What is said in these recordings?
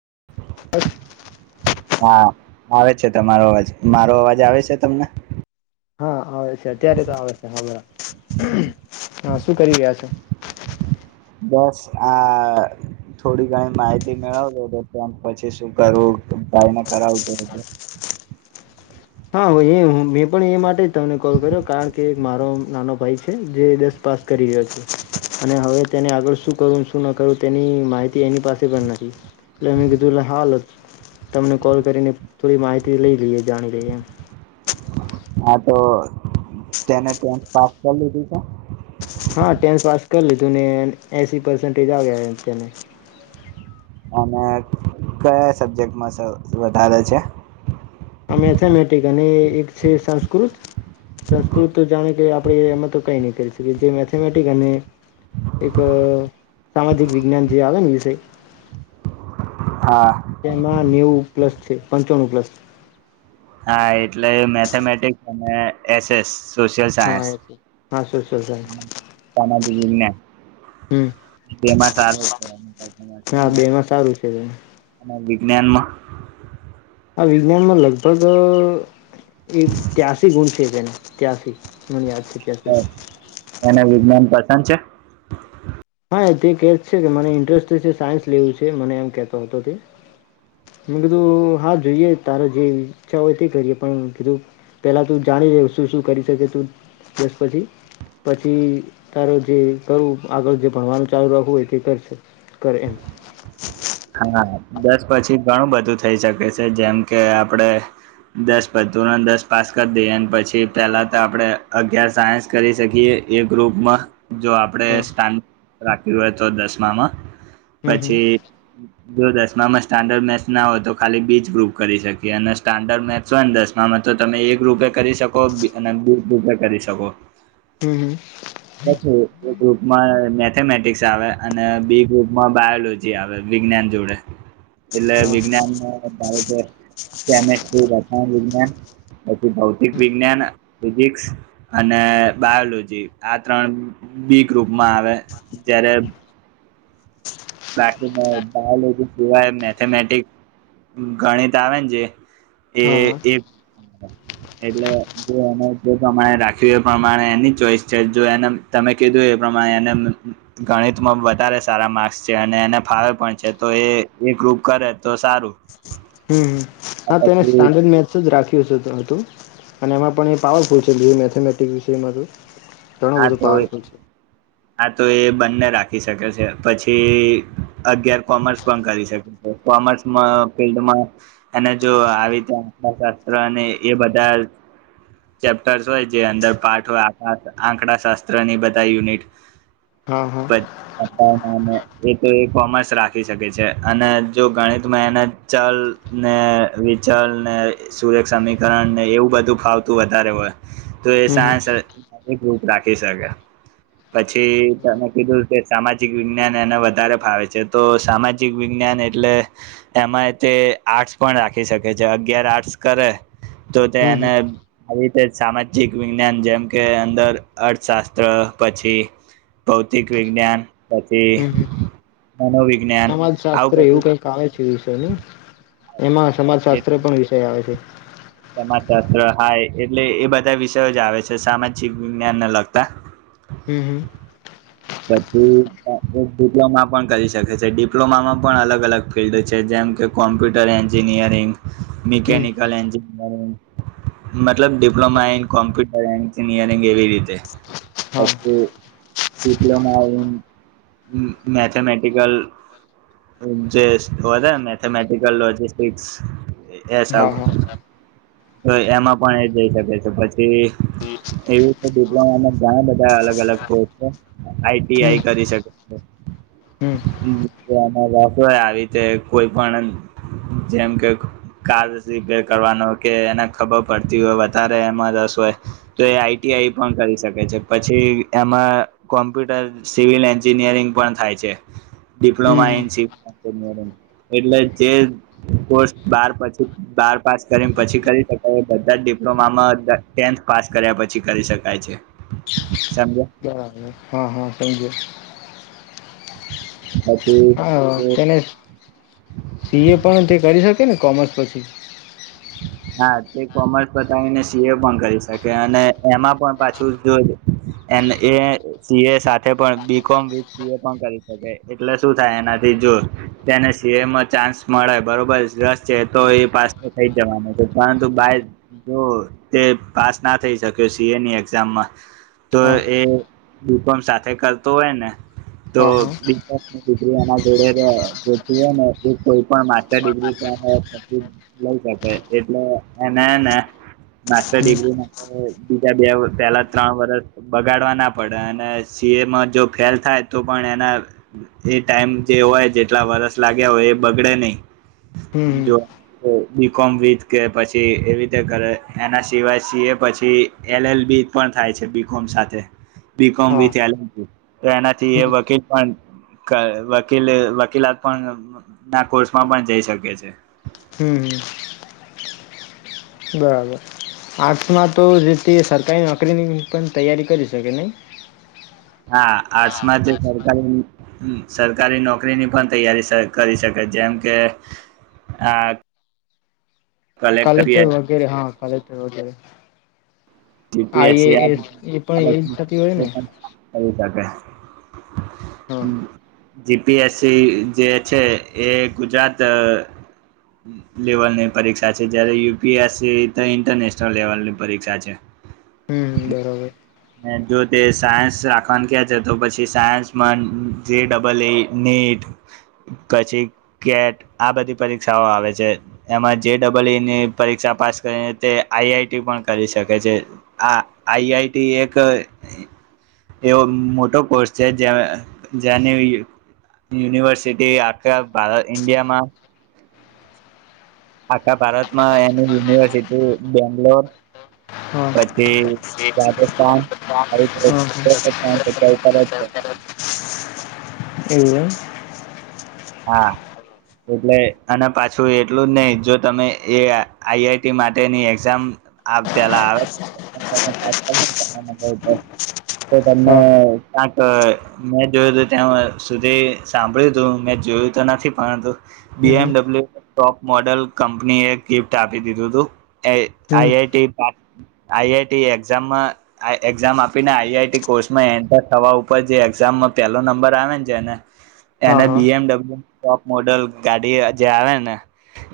[inaudible] હા આવે છે તમારો અવાજ મારો અવાજ આવે છે તમને હા આવે છે અત્યારે તો આવે છે હા બરાબર હા શું કરી ગયા છે બસ આ થોડી ઘણી માહિતી મેળવજો તો ત પછી શું કરવું કાયને કરાવું હા હો એ મેં પણ એ માટે જ તમને કોલ કર્યો કારણ કે એક મારો નાનો ભાઈ છે જે દસ પાસ કરી રહ્યો છે અને હવે તેને આગળ શું કરું શું ન કરવું તેની માહિતી એની પાસે પણ નથી એટલે મેં કીધું એટ હાલ તમને કોલ કરીને થોડી માહિતી લઈ લઈએ જાણી લઈએ એમ હા તો તેને ટેથ પાસ કરી લીધી છે હા ટેન્થ પાસ કરી લીધું ને એસી પસન્ટેજ આવ્યા તેને અને કયા સબ્જેક્ટમાં વધારે છે. આ મેથેમેટિક અને એક છે સંસ્કૃત સંસ્કૃત જાણે કે આપણે એમાં તો કઈ નઈ કરી શકીએ. જે મેથેમેટિક અને એક સામાજિક વિજ્ઞાન જે આવે વિષય હા. હ નેવું પ્લસ છે. પંચાણું પ્લસ આ એટલે મેથેમેટિક્સ અને એસ એસ. સોશિયલ હા સાયન્સ એ હા સોશિયલ સાયન્સ સામાજિક વિજ્ઞાન હમ તેમાં સારું છે. હા બેમાં સારું છે બેન મ્યાનમા આ વિજ્ઞાનમાં લગભગ એક ત્યાસી ગુણ છે. જેને ત્યાસી મને છે હ ત્યાસી અને વિજ્ઞાન પાછ સાચે. હા એ તે કહે છે કે મને ઇન્ટરેસ્ટ ત છે સાયન્સ લેવું છે મને એમ કહેતો હતો તે. મેં કીધું હા જોઈએ તાર જે ઈચ્છા હોય તે કરીએ પણ કીધું પહેલાં તું જાણી લે શું શું કરી શકે તું દસ [unintelligible] તારો જે કરું આગળ જે ભણવાનું ચાલુ રાખવું હોય તે કરશે કરે એમ. હા દસ પછી ઘણું બધું થઈ શકે છે. જેમ કે આપડે દસ બધું દસ પાસ જો આપડે હા સ્ટ રાખયુ હોય તો દસમામાં હમ હમ પછી જો દસમામાં સ્ટાન્ડર્ડ મેસ ના હોય તો ખાલી બી જ ગ્રુપ કરી શકીએ અને સ્ટાન્ડર્ડ મેથસ હોય ને દસમામાં તો તમે એક ગ્રુપે કરી શકો અને બી ગ્રુપ કરી શકો હમ હમ એક ગ્રુપમાં મેથેમેટિક્સ આવે અને બી ગ્રુપમાં બાયોલોજી આવે વિજ્ઞાન એવડે. એટલે હા વિજ્ઞાન કેમેસ્ટ્રી [unintelligible] વિજ્ઞાન પછી ભૌતિક વિજ્ઞાન ફિજિક્સ અને બાયોલોજી આ ત્રણ બી ગ્રુપમાં આવે. ત્યારે બાકી બાયોલોજી સિવાય મેથેમેટિક ગણિત આવેને જે એ હા એટલે એને જે પ્રમાણે રાખ્યું એ પ્રમાણે એની ચોઈસ છે એનમ તમે કીધું એ પ્રમાણે એને ગણિતમાં વધારે સારા માર્ક્સ છે અને એને ફાવે પણ છે તો એ એગ્રુપ કરે તો સારું. હમ હા તેને પછી સ્ટાન્ડર્ડ મેચસ જ રાખી હતું. અને એમાં પણ એ પાવરફુલ છે બી મેથેમેટિક્સ વિષયમાં તો ઘણો હા બધો તોઈ પાવરફુલ છે હા તો એ બંને રાખી શકે છે. પછી અગિયાર કોમર્સ પણ કરી શકે છે. કોમર્સમાં ફિલ્ડમાં એને જો આવીજા અર્થશાસ્ત્ર અને એ બધાં ચેપ્ટર્સ હોય જે અંદર પાઠ હોય આ આંકડા શાસ્ત્ર ની બધા યુનિટ હા હા એ તો કોમર્સ રાખી શકે છે. અને જો ગણિતમાં એના ચલ ને વિચલ ને સુરેખ સમીકરણ ને એવું બધું ફાવતું તું વધારે હોય. તો હમ હમ એસા [unintelligible] એક રૂપ રાખી શકે. પછી તને કીધું કે સામાજિક વિજ્ઞાન એને વધારે ફાવે છે તો સામાજિક વિજ્ઞાન એટલે એમાં તે આર્ટસ પણ રાખી શકે છે. અગિયાર આર્ટસ કરે તો તે હમ હમ એને આવી રીતે સામાજિક વિજ્ઞાન જેમ કે અંદર અર્થશાસ્ત્ર પછી ભૌતિક વિજ્ઞાન પછી હમ મનોવિજ્ઞાન સમાજ શાસ્ત્ર આવું એવું બધું કઈક આવે છે તેની એમાં સમાજ શાસ્ત્ર પણ વિષય આવે છે મા તત્ર હાય એટલે એ બધા વિષયો જ આવે છે સામાજિક વિજ્ઞાન ને લગતા હમ પછી એક ડિપ્લોમા પણ કરી શકે છે. ડિપ્લોમામાં પણ અલગ અલગ ફિલ્ડ છે. જેમ કે કોમ્પ્યુટર એન્જિનિયરિંગ હમ મિકનિકલ એન્ મતલબ ડિપ્લોમા ઇન કોમ્પ્યુટર એડન્જનિયરિંગ એવી રીતે હા ડિપ્લોમા મેથેમેટિકલ જે હતાને મેથેમેટિકલ લોજિસ્ટિક્સ. એ સબ હા હા તો એમાં પણ એ જઈ શકે છે પછી એવી રીતે ડિપ્લોમા ઘણા બધા અલગ અલગ કોર્સ છે હમ આઈટીઆઈ કરી શકે હમ છે આવી રીતે કોઈ પણ જેમ કે કાર રિપેર કરવાનો કે એને ખબર પડતી હોય વધારે એમાં રસ હોય તો એ આઈટીઆઈ પણ કરી શકે છે પછી એમાં કોમ્પ્યુટર સિવિલ એન્જિનિયરિંગ પણ થાય છે diploma hmm in civil engineering એટલે જે કોર્સ બ પછી બાર પાસ કરીને પછી કરી શકાય બધા જ ડિપ્લોમામાં ટેન્થ પાસ કર્યા પછી કરી શકાય છે સમજો બરાબર હા હા થેન્ક યુ હા, પછી તેને સી એ પણ તે કરી શકે. કે ને કોમર્સ પછી. હા તે કોમર્સ બતાવીને સી એ પણ કરી શકે અને એમાં પણ પાછું જો એ એ સીએ સાથે પણ B com with C A પણ કરી શકે એટલે શું થાય એનાથી જો તેને સીએમાં ચાન્સ મળે બરોબર રસ છે તો એ પાસે થઈ જવાનું પરંતુ બ જો તે પાસ ના થઈ શક્યો સી એ ની એક્ઝામમાં તો હા એ બીકોમ સાથે કરતો હોય ને હા હા તો્રીના જોડે હોય ને કોઈ પણર્રી લઈ શકે એટલે એને ને માસ્ટર હમ ડિગ્રી માટે બીજા બે પેલા ત્રણ વરસ બગાડવા ના પડે અને સી એમાં જો ફેલ થાય તો પણ એના એ ટાઈમ જે હોય જેટલા વરસ લાગ્યા હોય એ બગડે નહી હમ હમ બી કોમ વિથ કે પછી એવી રીતે કરે એના સિવાય સી એ પછી એલ એલ બી પણ થાય છે બીકોમ સાથે બીકોમ હા વિથ એલલ તો એનાથી એ વકીલ પણ વકીલ વકીલાત પણ ના કોર્સમાં પણ જઈ શકે છે હમ બરાબર આર્ટ્સમાં તો જેતે સરકારી નોકરીની પણ તૈયારી કરી શકે નહી હા આર્ટ્સમાં જે સરકારી સરકારી નોકરીની પણ તૈયારી કરી શકે જેમ કે આ કલેક્ટર કલેચર વગેરે હા ફરેટ વગરે સીપીએસ કરી એજ થતી હોય ને શકે હા હમ જીપીએસસી જે છે એ ગુજરાત લેવલની પરીક્ષા છે જયારે યુપીએસસી તો ઈન્ટરનેશનલ લેવલની પરીક્ષા છે હમ જો તે સાયન્સ રાખવાનું કે છે તો પછી સાયન્સમાં જે ડબલ ઈ નીટ પછી કેટ આ બધી પરીક્ષાઓ આવે છે એમાં જે ડબલ ઈ ની પરીક્ષા પાસ કરીને તે આઈઆઈટી પણ કરી શકે છે આ આઈઆઈ એક એવો મોટો કોર્સ છે જેની યુનિવર્સિટી આખા ભારત ઇન્ડિયામાં આખા ભારતમાં એની યુનિવર્સિટી બેંગ્લોર હા પછી રાજસ્થાન અરે હા હા ઉપ એયા હા એટલે અને પાછું એટલું જ નહિ જો તમે એ આઈઆઈટી માટેની એક્ઝામ તલા આવે તો તમને હા ક્યાક મેં જોયું તું ત્યાં સુધી સાંભળ્યું તું મે જોયું તો નથી પણું હમ હમ બીએમડબલ્યુ ટોપ મોડલ કંપનીએ એક ગિફ્ટ આપી દીધું હતું એ હમ આઈઆઈટી આઈઆઈટી એક્ઝામમાં એક્ઝામ આપીને આઈઆઈટી કોર્સમાં એન્ટર થવા ઉપર જે એક્ઝામમાં પહેલો નંબર આવે ને છે ને હા એને હા બીએમડબલ્ય ટોપ મોડલ ગાડી જે આવે ને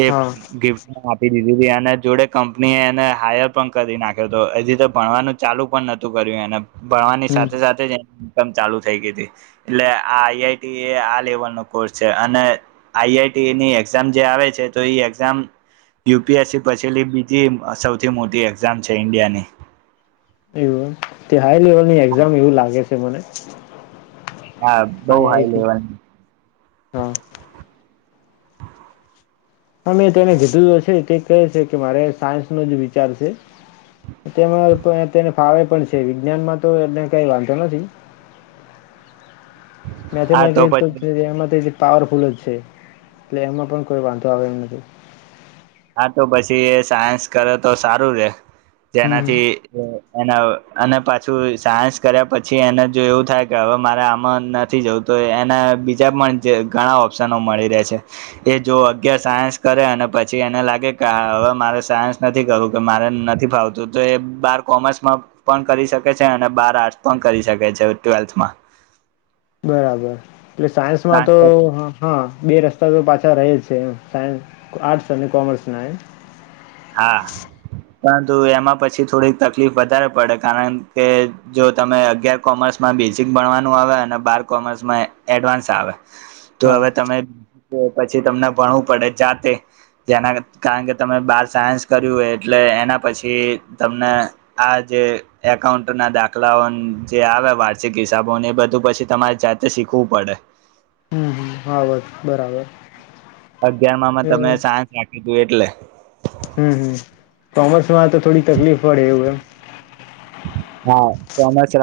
એ હા ગિફ્ટ આપી દીધું અને જોડે કંપની એને હાયર પણ કરી નાખ્યો હતો એ રતે ભણવાનું ચાલુ પણ નતું કર્યું એને ભણવાની હમ સાથે સાથે જ ઇન્કમ ચાલુ થઈ ગઈ હતી એટલે આ આઈઆઈટી એ આ લેવલ ન કોર્સ છે અને આઈઆઈટીની એક્ઝામ જે આવે છે તો એ એક્ઝામ યુપીએસસી પછીલી બીજી સૌથી મોટી એક્ઝામ છે ઈન્ડિયાની તે્યાાર હાઈ લેવલની એક્ઝામવું લાગે છે તે મને હા બઉ હાઈ આઈઆઈટી લેવલ [inaudible] હ મેં તેને કીધું છે તે કહે છે કે મારે સાયન્સનોો જ વિચાર છે તેમાં તેને ફાવે પણ છે વિજ્ઞાનમાં તો એને કઈ વાંધો નથી મેથે હા તો પછી મેથેલ એ પાવરફૂલ જ છે એટલે એમાં પણ કોઈ વાંધો આવે એમ નથી. હા તો પછી એ સાયન્સ કરે તો સારું રે હમ જેનાથી એના અને પાછું સાયન્સ કર્યા પછી એને જો એવું થાય કે હવે મારે આમાં નથી જવું તો એના બીજા પણ ઘણા ઓપ્શનો મળી રહે છે એ જો અગિયાર સાયન્સ કરે અને પછી. પછી એને લાગે કે હવે મારે સાયન્સ નથી કરવું કે મારે નથી ફાવતું તો એ બાર કોમર્સમાં પણ કરી શકે છે અને બાર આર્ટસ પણ કરી શકે છે ટ્વેલ્થમાં. બરાબર. એટલે સાયન્સમાં તો ટ્રાન્સફર હા. બે રસ્તા તો પાછા રહે જ છે એ સાયન્સ આર્ટ્સ અને કોમર્સના એમ. હા. પરંતુ એમાં પછી થોડીક તકલીફ વધારે પડે કારણ કે જો તમે અગિયાર કોમર્સમાં બેઝિક ભણવાનું આવે અને બાર કોમર્સમાં એડવાન્સ આવે. તો હા હવે તમે. પછી તમને ભણવું પડે જાતે જેના કારણ કે તમે બાર. સાયન્સ કર્યું હોય એટલે એના પછી તમને આ જે એકાઉન્ટ ના દાખલાઓ જે આવે વાર્ષિક હિસાબો એ બધું પછી તમારે જાતે શીખવું પડે. હમ હા બ બરાબર. અગિયાર માંમાં તમે એ સાયન્સ રાખી. [inaudible] હમ હમ કોમર્સમાં તો થોડી તકલીફ પડે એવું એમ. હા કોમર્સ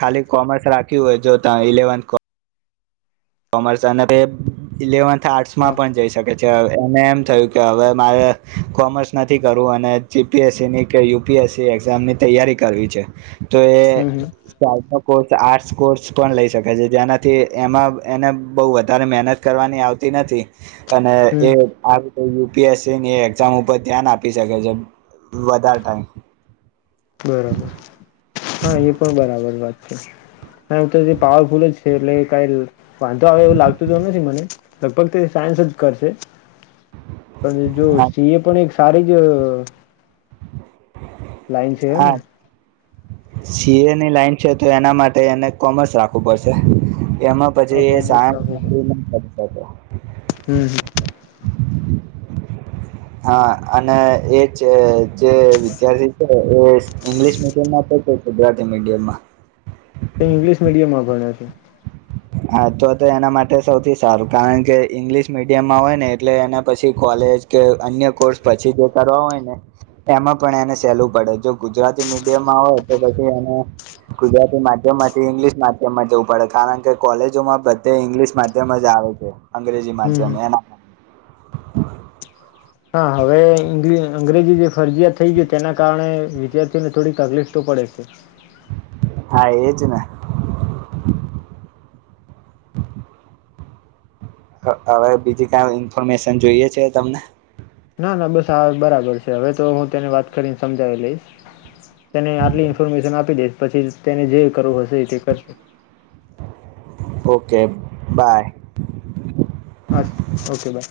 ખાલી કોમર્સ રાખ્યું હોય જો ત ઇલેવન. કોમરસનબેબ ઇલેવનથ. આર્ટસ હા માં પણ જઈ શકે છે. એને એમ થયું કે હવે મારે કોમર્સ નથી કરવું અને જીપીએસસી ની કે યુપીએસસી એક્ઝામ ની તૈયારી કરવી છે. તો એ હમ હમ સ્ટાર્ટઅપ. કોર્સ આર્ટસ કોર્સ પણ લઈ શકે છે જે્યાનાથી એમાં. એને બહુ વધારે મહેનત કરવાની આવતી નથી. અને એ. હમ યુપીએસસી ની એક્ઝામ ઉપર ધ્યાન આપી શકે છે વધારે ટાઈમ. બરાબર હા એ પણ બરાબર વાત છે હ એું તો પાવરફુલ જ છે એટલે કઈ વાંધો આવે એવું લાગતું તો નથી મને લગભગ તો સાયન્સ જ કરશે. પણ જો સિં એ પણ એક. સારી જ. લાઈન છે એને. સી એ ની લાઈન છે તો એના માટે એને કોમર્સ રાખવું પડશે. એમાં પછી કોમર્સ સાયસ રાખવું પડે હતો હમ હમ હા અને એજ જે વિદ્યાર્થી છે એ ઇંગ્લિશ મીડિયમ માં તો ગુજરાતી મીડિયમમાં. તે ઇંગ્લિશ મીડિયમમાં ભણ્યા છે. હા તો તો એના માટે સૌથી સારું કારણ કે ઈંગ્લિશ મીડિયમમાં હોય ને એટલે એને પછી કોલેજ કે અન્ય કોર્સ પછી જે કરવા હોય ને એમાં પણ એને સહેલું પડે જો ગુજરાતી મીડિયમમાં હોય તો પછી એને ગુજરાતી માધ્યમમાંથી ઈંગ્લિશ માધ્યમમાં જવું પડે કારણ કે કોલેજો માં બધે ઇંગ્લિશ માધ્યમ જ આવે છે. અંગ્રેજી હમ માધ્યમ હમ એ. હા હવે અંગ્રેજી જે ફરજીયાત થઈ ગય તેના કારણે વિદ્યાર્થીઓને થોડી તકલીફ તો પડે છે. હા એજ ને. હવે બીજી કઈ ઇન્ફોર્મેશન જોઈએ છે તમને. ના ના બસ આ બરાબર છે હવે તો હું તેની વાત કરીને સમજાવી લઈશ. તેને આટલી ઇન્ફોર્મેશન આપી દેશ પછી તેને જે કરવું હશે તે કરશે. Okay bye. A okay by.